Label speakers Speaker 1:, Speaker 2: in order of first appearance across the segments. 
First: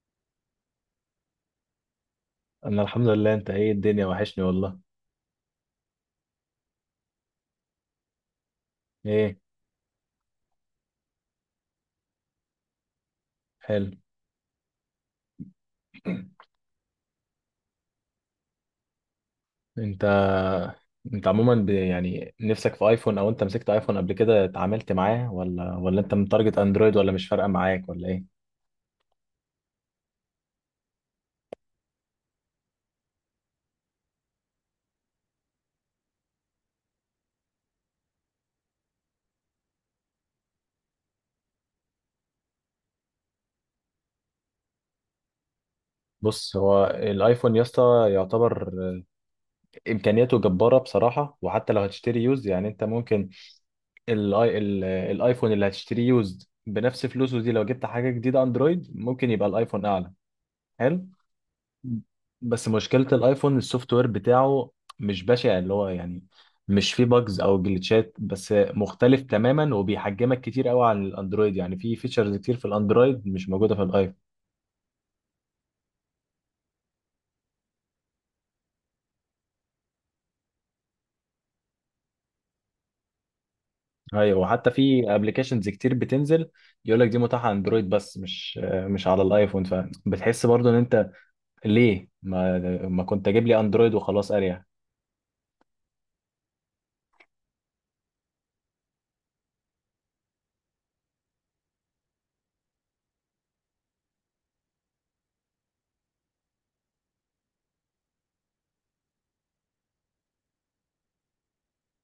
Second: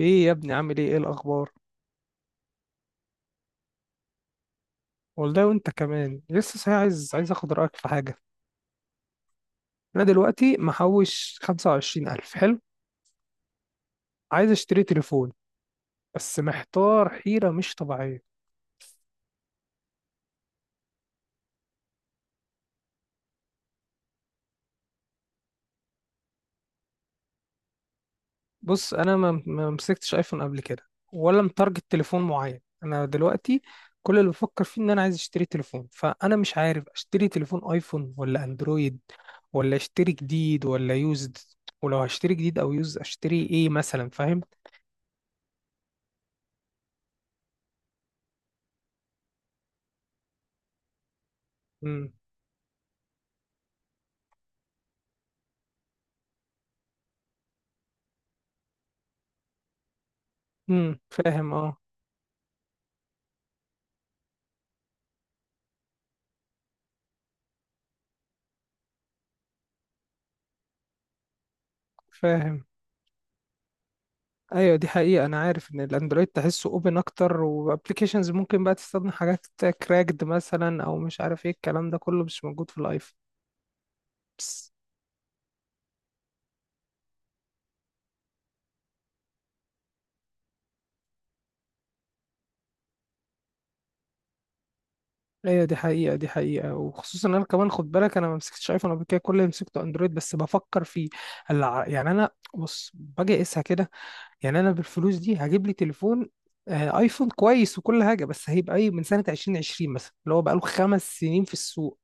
Speaker 1: ايه يا ابني، عامل ايه؟ ايه الاخبار؟
Speaker 2: انا الحمد لله. انت ايه؟ الدنيا وحشني والله.
Speaker 1: والله وانت كمان لسه صحيح؟ عايز اخد رايك في حاجه.
Speaker 2: ايه؟
Speaker 1: انا دلوقتي محوش 25000. حلو.
Speaker 2: حلو.
Speaker 1: عايز اشتري تليفون. بس محتار حيره مش طبيعيه.
Speaker 2: انت انت عموما يعني نفسك في ايفون، او انت مسكت ايفون قبل كده اتعاملت معاه، ولا انت متارجت اندرويد، ولا مش فارقه معاك ولا ايه؟
Speaker 1: بص، انا ما مسكتش ايفون قبل كده، ولا متارجت تليفون معين. انا دلوقتي كل اللي بفكر فيه ان انا عايز اشتري تليفون، فانا مش عارف اشتري تليفون ايفون ولا اندرويد، ولا اشتري جديد ولا يوزد، ولو هشتري جديد او يوزد اشتري ايه مثلا؟ فاهم؟
Speaker 2: بص، هو الايفون يا اسطى يعتبر امكانياته جباره بصراحه. وحتى لو
Speaker 1: امم.
Speaker 2: هتشتري يوز يعني انت ممكن الايفون اللي هتشتري يوز بنفس فلوسه دي، لو جبت حاجه جديده اندرويد، ممكن يبقى الايفون اعلى.
Speaker 1: امم.
Speaker 2: حلو.
Speaker 1: فاهم، اه.
Speaker 2: بس مشكلة الايفون السوفت وير بتاعه. مش بشع اللي هو يعني، مش فيه باجز او جلitchات، بس مختلف تماما وبيحجمك كتير قوي عن الاندرويد. يعني في فيتشرز كتير
Speaker 1: فاهم.
Speaker 2: في الاندرويد مش موجودة في الايفون.
Speaker 1: ايوه دي حقيقة، انا عارف ان الاندرويد تحسه اوبن اكتر، وابلكيشنز ممكن بقى تستخدم حاجات كراكد مثلا او مش عارف ايه، الكلام ده كله مش موجود في الايفون.
Speaker 2: ايوه،
Speaker 1: بس.
Speaker 2: وحتى في ابلكيشنز كتير بتنزل يقول لك دي متاحة اندرويد بس مش على الايفون، فبتحس برضو ان انت ليه ما كنت اجيب لي اندرويد وخلاص اريح.
Speaker 1: ايوه دي حقيقة دي حقيقة، وخصوصا انا كمان خد بالك، انا ما مسكتش ايفون قبل كده، كل اللي مسكته اندرويد، بس بفكر فيه، يعني انا، بص، باجي اقيسها كده. يعني انا بالفلوس دي هجيب لي تليفون، ايفون كويس وكل حاجة، بس هيبقى ايه؟ من سنة 2020 مثلا، اللي هو بقاله 5 سنين في السوق.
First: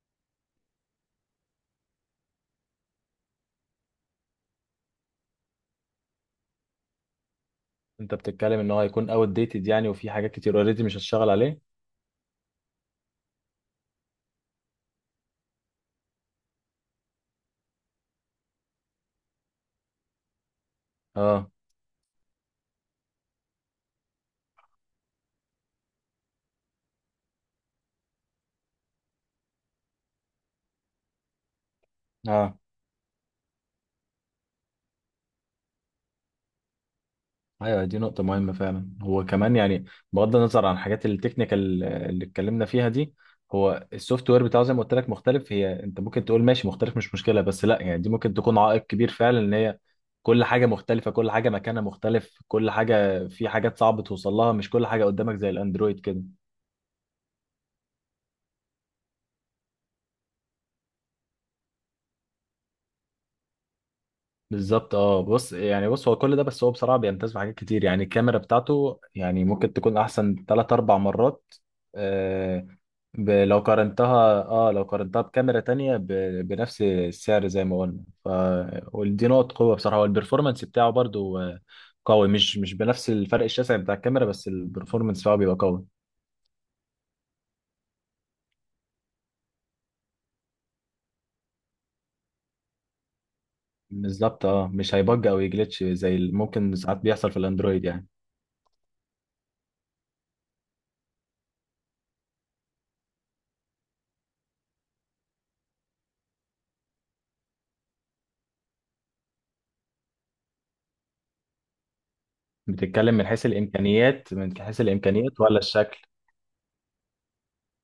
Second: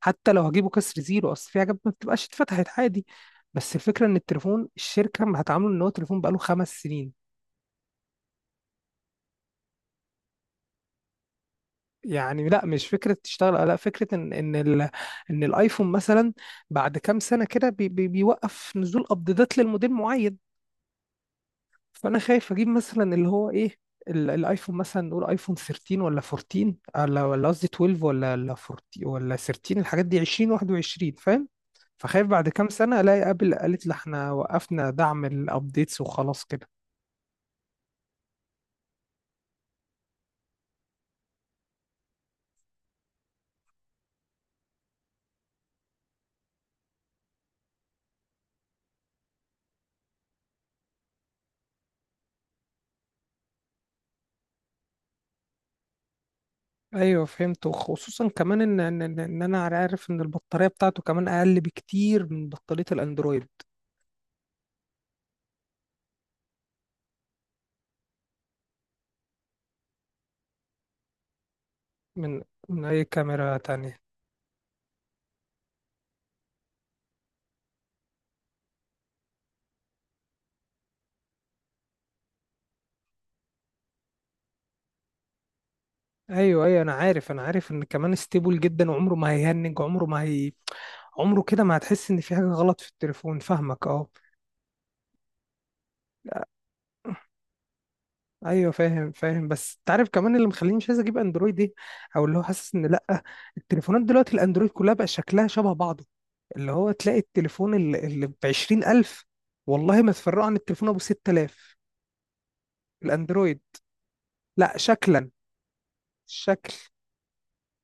Speaker 1: حتى لو هجيبه كسر زيرو، اصل في حاجات ما بتبقاش اتفتحت عادي. بس الفكره ان التليفون الشركه ما هتعامله ان هو تليفون بقاله 5 سنين.
Speaker 2: انت بتتكلم ان هو هيكون اوت ديتد يعني، وفي حاجات كتير اوريدي مش هتشتغل عليه.
Speaker 1: يعني لا، مش فكره تشتغل، لا، فكره ان الايفون مثلا بعد كام سنه كده بي بي بيوقف نزول ابديتات للموديل معين.
Speaker 2: اه.
Speaker 1: فانا خايف اجيب مثلا اللي هو ايه، الايفون مثلا، نقول ايفون 13 ولا 14 ولا قصدي 12 ولا 14 ولا 13، الحاجات دي 20، 21، فاهم؟ فخايف بعد
Speaker 2: اه
Speaker 1: كام سنة الاقي ابل قالت لي احنا وقفنا دعم الابديتس وخلاص كده.
Speaker 2: ايوه دي نقطة مهمة فعلا. هو كمان يعني بغض النظر عن الحاجات التكنيكال اللي اتكلمنا فيها دي، هو السوفت وير بتاعه زي ما قلت لك مختلف. هي انت ممكن تقول ماشي، مختلف مش مشكلة، بس لا يعني دي ممكن تكون عائق كبير فعلا. ان هي كل حاجة مختلفة، كل حاجة مكانها مختلف، كل حاجة، في حاجات صعب توصل لها، مش كل حاجة قدامك زي الاندرويد كده.
Speaker 1: ايوه فهمت، وخصوصا كمان ان ان ان إن انا عارف ان البطارية بتاعته كمان اقل بكتير من بطارية الاندرويد.
Speaker 2: بالظبط اه. بص يعني، بص هو كل ده، بس هو بصراحه بيمتاز بحاجات كتير. يعني الكاميرا بتاعته يعني ممكن تكون احسن 3 أو 4 مرات.
Speaker 1: من
Speaker 2: آه.
Speaker 1: من اي كاميرا
Speaker 2: لو
Speaker 1: تانية.
Speaker 2: قارنتها، اه لو قارنتها بكاميرا تانية بنفس السعر زي ما قلنا، ف ودي نقط قوه بصراحه. والبرفورمانس بتاعه برضو قوي. مش بنفس الفرق الشاسع بتاع الكاميرا، بس البرفورمانس بتاعه بيبقى قوي.
Speaker 1: ايوه ايوه انا عارف، انا عارف ان كمان ستيبل جدا، وعمره ما هيهنج، عمره كده ما هتحس ان في حاجه غلط في التليفون، فاهمك، اه.
Speaker 2: بالظبط اه. مش هيبج او يجلتش زي اللي ممكن ساعات بيحصل في الاندرويد يعني.
Speaker 1: ايوه فاهم فاهم، بس انت عارف كمان اللي مخليني مش عايز اجيب اندرويد ايه، او اللي هو حاسس ان لا، التليفونات دلوقتي الاندرويد كلها بقى شكلها شبه بعضه، اللي هو تلاقي التليفون اللي ب 20000، والله ما تفرقه عن التليفون ابو 6000.
Speaker 2: بتتكلم من حيث
Speaker 1: الاندرويد
Speaker 2: الامكانيات؟ من
Speaker 1: لا
Speaker 2: حيث
Speaker 1: شكلا
Speaker 2: الامكانيات ولا الشكل؟
Speaker 1: شكل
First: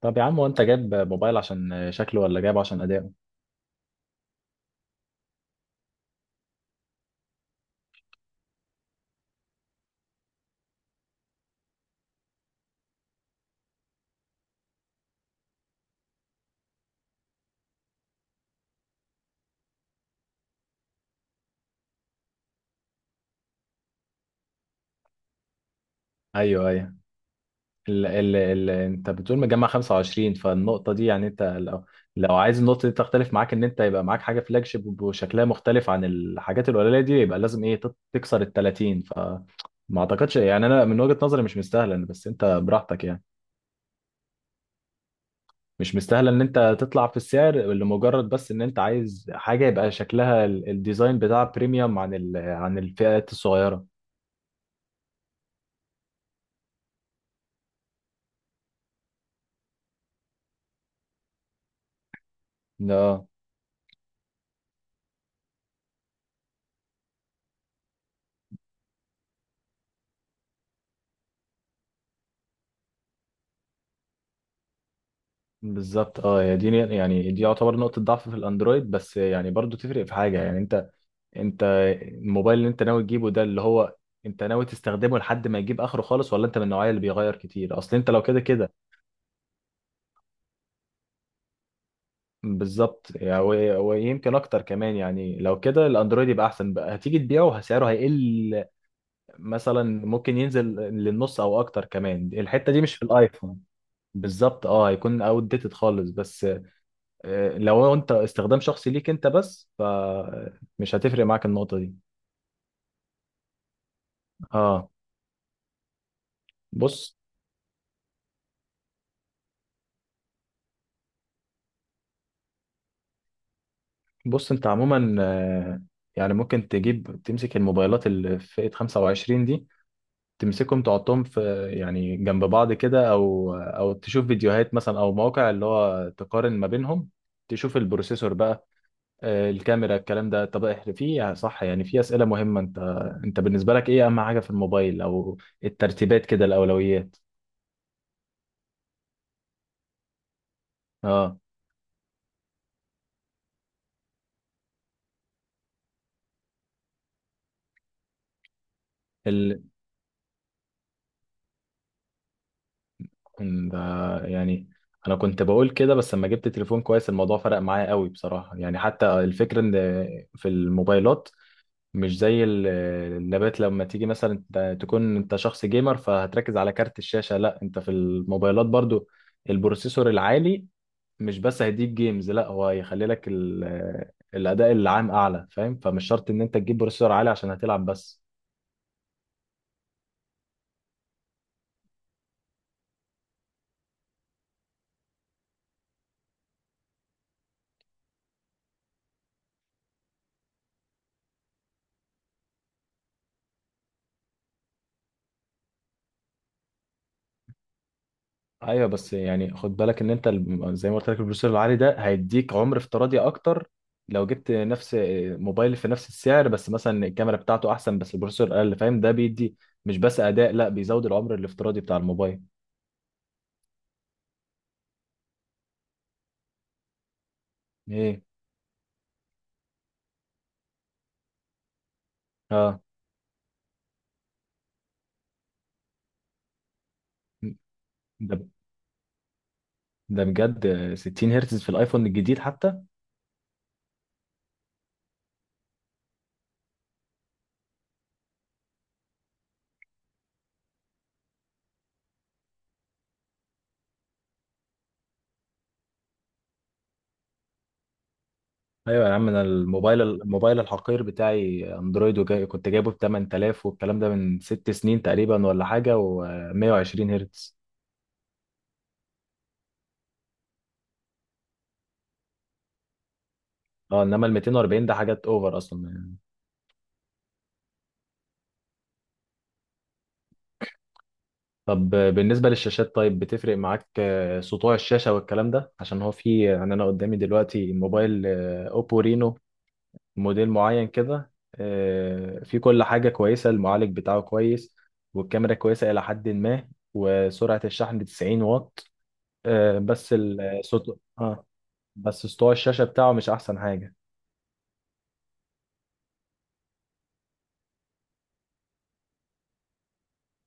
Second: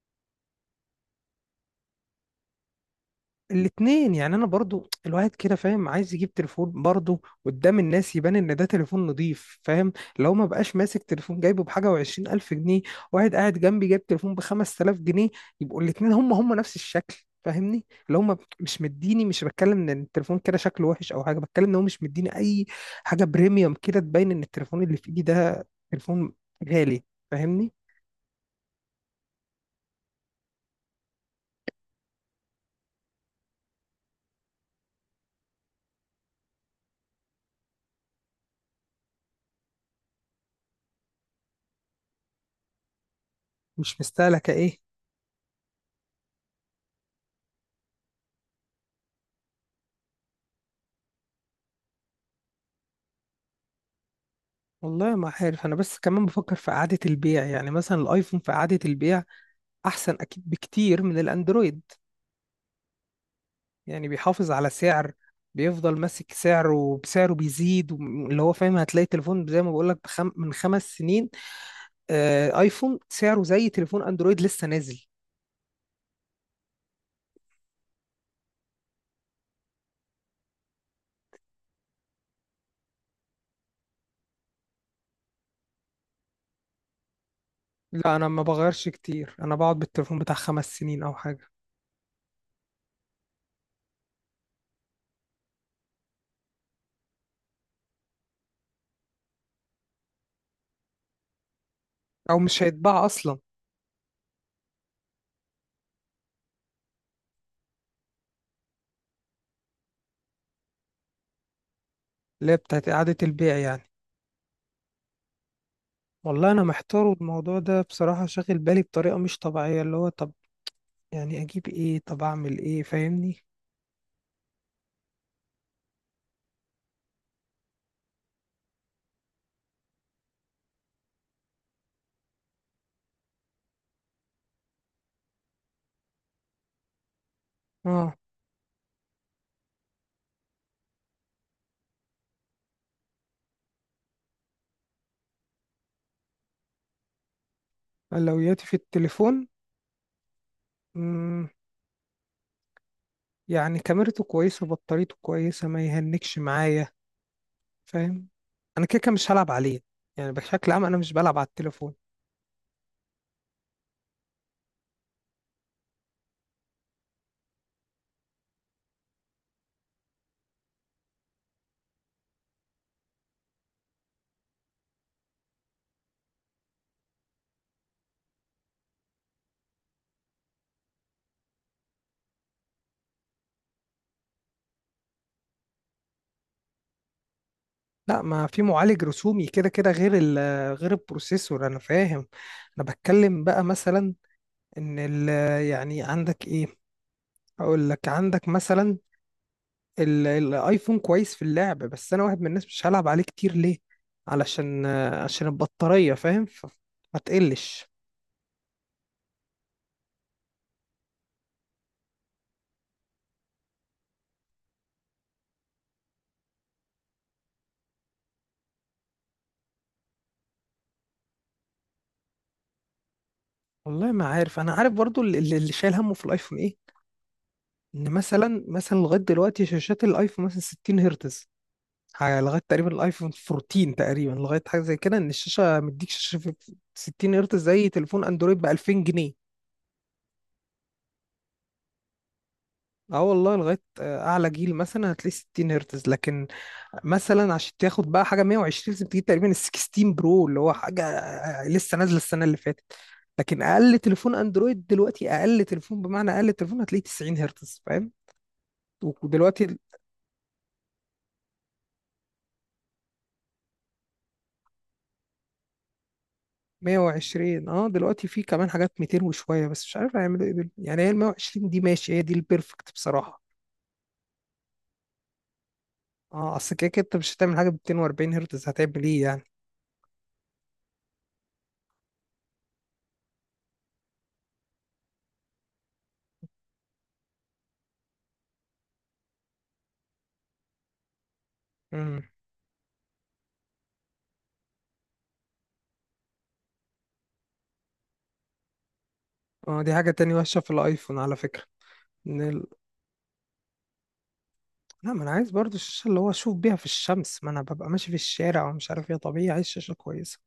Speaker 2: طب يا عم، وانت جايب موبايل عشان شكله ولا جايبه عشان اداؤه؟
Speaker 1: الاتنين، يعني انا برضو الواحد كده فاهم عايز يجيب تليفون برضو قدام الناس يبان ان ده تليفون نضيف، فاهم؟ لو ما بقاش ماسك تليفون جايبه بحاجه وعشرين الف جنيه، واحد قاعد جنبي جايب تليفون بخمس تلاف جنيه، يبقوا الاتنين هم نفس الشكل، فاهمني؟ اللي هم مش مديني، مش بتكلم ان التليفون كده شكله وحش او حاجه، بتكلم ان هو مش مديني اي حاجه بريميوم كده تبين ان التليفون اللي في ايدي ده تليفون
Speaker 2: ايوه ايوه.
Speaker 1: غالي، فاهمني؟
Speaker 2: ال انت بتقول مجمع 25، فالنقطه دي يعني انت لو عايز النقطه دي تختلف معاك، ان انت يبقى معاك حاجه فلاج شيب وشكلها مختلف عن الحاجات القليله دي، يبقى لازم ايه تكسر ال 30، فما اعتقدش يعني. انا من وجهه نظري مش مستاهله يعني، بس انت براحتك يعني.
Speaker 1: مش مستهلكه ايه؟
Speaker 2: مش مستاهله ان انت تطلع في السعر لمجرد بس ان انت عايز حاجه يبقى شكلها الديزاين بتاعها بريميوم عن ال عن الفئات الصغيره.
Speaker 1: والله ما عارف، انا بس كمان بفكر في اعاده البيع، يعني مثلا الايفون في اعاده البيع احسن اكيد بكتير من الاندرويد،
Speaker 2: اه.
Speaker 1: يعني بيحافظ على سعر، بيفضل ماسك سعره وبسعره بيزيد، اللي هو فاهم، هتلاقي تليفون زي ما بقول لك من 5 سنين، ايفون سعره زي تليفون اندرويد لسه نازل.
Speaker 2: بالظبط اه. يا دي يعني دي يعتبر نقطة ضعف في الاندرويد، بس يعني برضو تفرق في حاجة يعني؟ انت، انت الموبايل اللي انت ناوي تجيبه ده اللي هو انت ناوي تستخدمه لحد ما يجيب اخره خالص، ولا انت من النوعية اللي بيغير كتير؟ اصل انت
Speaker 1: لا،
Speaker 2: لو
Speaker 1: انا
Speaker 2: كده
Speaker 1: ما
Speaker 2: كده.
Speaker 1: بغيرش كتير، انا بقعد بالتليفون بتاع 5 سنين او حاجه.
Speaker 2: بالظبط يعني. ويمكن اكتر كمان يعني. لو كده الاندرويد يبقى احسن، بقى هتيجي تبيعه سعره هيقل، مثلا ممكن ينزل للنص او اكتر كمان،
Speaker 1: او مش
Speaker 2: الحتة دي مش في
Speaker 1: هيتباع اصلا.
Speaker 2: الايفون. بالظبط اه، هيكون اوت ديتد خالص، بس لو انت استخدام شخصي ليك انت بس، فمش هتفرق معاك النقطة دي.
Speaker 1: اللي هي بتاعت اعاده البيع يعني.
Speaker 2: اه.
Speaker 1: والله انا محتار،
Speaker 2: بص،
Speaker 1: والموضوع ده بصراحه شاغل بالي بطريقه مش طبيعيه، اللي هو طب، يعني اجيب ايه؟ طب اعمل ايه؟ فاهمني؟
Speaker 2: بص انت عموما يعني ممكن تجيب تمسك الموبايلات اللي في فئة 25 دي، تمسكهم تحطهم في يعني جنب بعض كده، او تشوف فيديوهات مثلا او مواقع اللي هو تقارن ما بينهم، تشوف
Speaker 1: اه،
Speaker 2: البروسيسور بقى، الكاميرا، الكلام ده. طب احنا في، صح يعني في أسئلة مهمة. انت، انت بالنسبة لك ايه اهم حاجة في الموبايل، او الترتيبات كده، الاولويات؟
Speaker 1: اولوياتي في التليفون.
Speaker 2: اه.
Speaker 1: مم. يعني كاميرته كويسه، بطاريته كويسه، ما يهنكش معايا، فاهم؟ انا كده كده مش هلعب عليه، يعني بشكل عام انا مش بلعب على التليفون.
Speaker 2: ب... يعني انا كنت بقول كده، بس لما جبت تليفون كويس الموضوع فرق معايا قوي بصراحة. يعني حتى الفكرة ان في الموبايلات مش زي اللابات. لما تيجي مثلا انت تكون انت شخص جيمر فهتركز على كارت الشاشة. لا، انت في الموبايلات برضو البروسيسور العالي مش بس هيديك جيمز، لا هو هيخلي لك الاداء العام اعلى. فاهم؟ فمش شرط ان انت تجيب بروسيسور عالي عشان هتلعب
Speaker 1: لا،
Speaker 2: بس.
Speaker 1: ما في معالج رسومي كده كده غير غير البروسيسور، انا فاهم. انا بتكلم بقى مثلا ان يعني عندك ايه، اقول لك عندك مثلا الايفون كويس في اللعب، بس انا واحد من الناس مش هلعب عليه كتير. ليه؟ علشان عشان البطارية، فاهم؟ ما تقلش.
Speaker 2: ايوه، بس يعني خد بالك ان انت زي ما قلت لك البروسيسور العالي ده هيديك عمر افتراضي اكتر. لو جبت نفس موبايل في نفس السعر، بس مثلا الكاميرا بتاعته احسن بس البروسيسور اقل، فاهم؟ ده بيدي مش بس اداء، لا بيزود العمر الافتراضي بتاع الموبايل.
Speaker 1: والله ما عارف، انا عارف برضو اللي شايل همه في الايفون ايه. ان
Speaker 2: ايه؟
Speaker 1: مثلا لغاية دلوقتي شاشات الايفون مثلا 60 هرتز، لغاية
Speaker 2: اه.
Speaker 1: تقريبا الايفون 14 تقريبا، لغاية حاجة زي كده، ان الشاشة مديك شاشة في 60 هرتز زي تليفون
Speaker 2: ده
Speaker 1: اندرويد ب 2000 جنيه.
Speaker 2: ده بجد 60 هرتز في الايفون الجديد حتى؟
Speaker 1: اه والله لغاية أعلى جيل مثلا هتلاقي 60 هرتز، لكن مثلا عشان تاخد بقى حاجة 120 لازم تجيب تقريبا ال 16 برو، اللي هو حاجة لسه نازلة السنة اللي فاتت. لكن أقل تليفون أندرويد دلوقتي، أقل تليفون بمعنى أقل تليفون، هتلاقيه 90 هرتز، فاهم؟
Speaker 2: ايوه يا عم، انا
Speaker 1: ودلوقتي ال
Speaker 2: الموبايل، الموبايل الحقير بتاعي اندرويد وجاي، كنت جايبه ب 8000، والكلام ده من 6 سنين تقريبا ولا حاجه، و120 هرتز.
Speaker 1: 120، دلوقتي في كمان حاجات 200 وشوية، بس مش عارف هيعملوا ايه يعني هي ال 120 دي ماشي، هي دي البيرفكت بصراحة.
Speaker 2: اه. انما ال 240 ده حاجات اوفر اصلا يعني.
Speaker 1: اه، اصل كده كده انت مش هتعمل حاجة ب 240 هرتز، هتعمل ايه يعني؟
Speaker 2: طب بالنسبه للشاشات طيب، بتفرق معاك سطوع الشاشه والكلام ده؟ عشان هو في يعني، انا قدامي دلوقتي موبايل اوبو رينو، موديل معين كده
Speaker 1: امم.
Speaker 2: في كل حاجه كويسه، المعالج بتاعه كويس والكاميرا كويسه الى حد ما، وسرعه الشحن 90 واط،
Speaker 1: اه، دي حاجة
Speaker 2: بس
Speaker 1: تانية وحشة في
Speaker 2: السطوع
Speaker 1: الايفون على
Speaker 2: اه،
Speaker 1: فكرة.
Speaker 2: بس سطوع
Speaker 1: ان
Speaker 2: الشاشه بتاعه مش احسن حاجه.
Speaker 1: لا، ما انا عايز برضو الشاشه اللي هو اشوف بيها في الشمس، ما انا ببقى ماشي في الشارع ومش عارف ايه، طبيعي عايز شاشه كويسه.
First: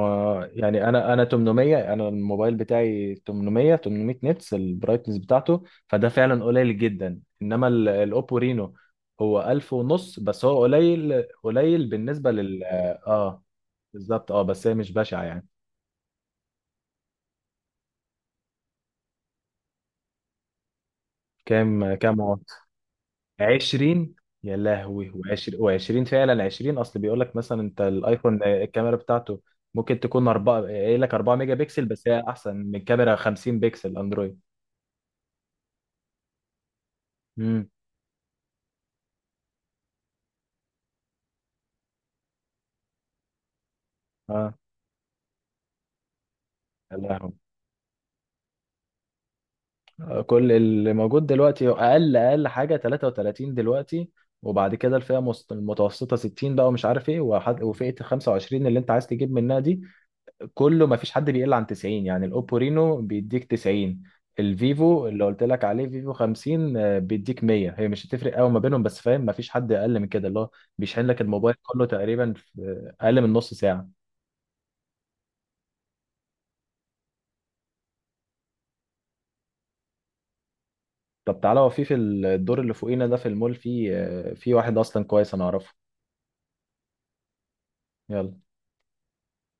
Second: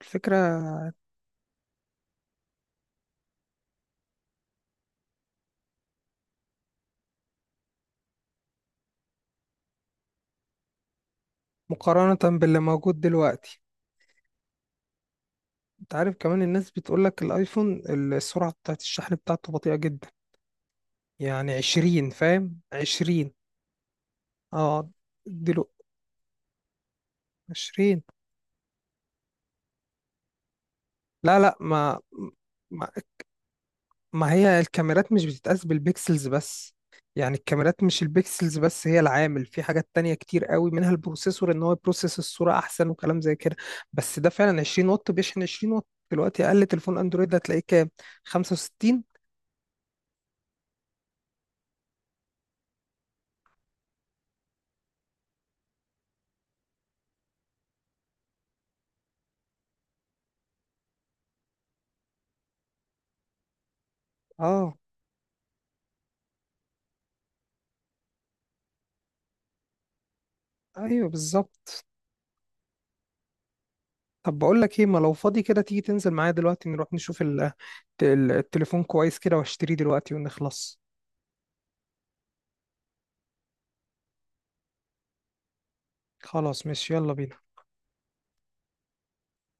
Speaker 1: الفكره.
Speaker 2: يعني انا 800، انا الموبايل بتاعي 800 نتس البرايتنس بتاعته، فده فعلا قليل جدا. انما الاوبو رينو هو 1000 ونص، بس هو قليل
Speaker 1: مقارنه
Speaker 2: بالنسبه
Speaker 1: باللي
Speaker 2: لل.
Speaker 1: موجود
Speaker 2: اه.
Speaker 1: دلوقتي.
Speaker 2: بالظبط اه، بس هي مش بشعه يعني.
Speaker 1: انت عارف كمان الناس بتقول لك الايفون السرعه بتاعت الشحن بتاعته بطيئه جدا، يعني
Speaker 2: كام
Speaker 1: 20،
Speaker 2: كام واط؟
Speaker 1: فاهم؟ 20.
Speaker 2: 20؟ يا
Speaker 1: اه
Speaker 2: لهوي. و20
Speaker 1: دلو
Speaker 2: و20 فعلا 20. اصل بيقول لك مثلا انت
Speaker 1: 20.
Speaker 2: الايفون الكاميرا بتاعته ممكن تكون 4، قايل لك 4
Speaker 1: لا
Speaker 2: ميجا
Speaker 1: لا
Speaker 2: بكسل بس هي احسن من
Speaker 1: ما
Speaker 2: كاميرا 50 بكسل
Speaker 1: ما
Speaker 2: اندرويد.
Speaker 1: هي الكاميرات مش بتتقاس بالبيكسلز بس، يعني
Speaker 2: امم،
Speaker 1: الكاميرات مش البيكسلز بس هي العامل، في حاجات تانية كتير قوي منها البروسيسور ان هو يبروسيس الصورة احسن وكلام زي كده. بس ده
Speaker 2: اه.
Speaker 1: فعلا 20 واط، بيشحن 20 واط، دلوقتي اقل تليفون
Speaker 2: لا،
Speaker 1: اندرويد هتلاقيه كام؟ 65؟
Speaker 2: كل اللي موجود دلوقتي اقل حاجه 33 دلوقتي. وبعد كده الفئه المتوسطه 60 بقى، ومش عارف ايه، وفئه 25 اللي انت عايز تجيب منها دي كله، ما فيش حد بيقل عن 90. يعني الاوبو رينو بيديك 90،
Speaker 1: اه،
Speaker 2: الفيفو اللي قلت لك عليه فيفو 50 بيديك 100. هي مش هتفرق قوي ما بينهم، بس فاهم، ما فيش حد اقل من كده اللي هو بيشحن
Speaker 1: ايوه
Speaker 2: لك الموبايل
Speaker 1: بالظبط.
Speaker 2: كله تقريبا في اقل من نص ساعه.
Speaker 1: طب بقول لك ايه، ما لو فاضي كده تيجي تنزل معايا دلوقتي نروح نشوف التليفون كويس كده، واشتريه دلوقتي ونخلص.
Speaker 2: طب تعالى، هو في، في الدور اللي فوقينا ده في المول، في في واحد اصلا كويس انا اعرفه.
Speaker 1: خلاص ماشي، يلا بينا.
Speaker 2: يلا.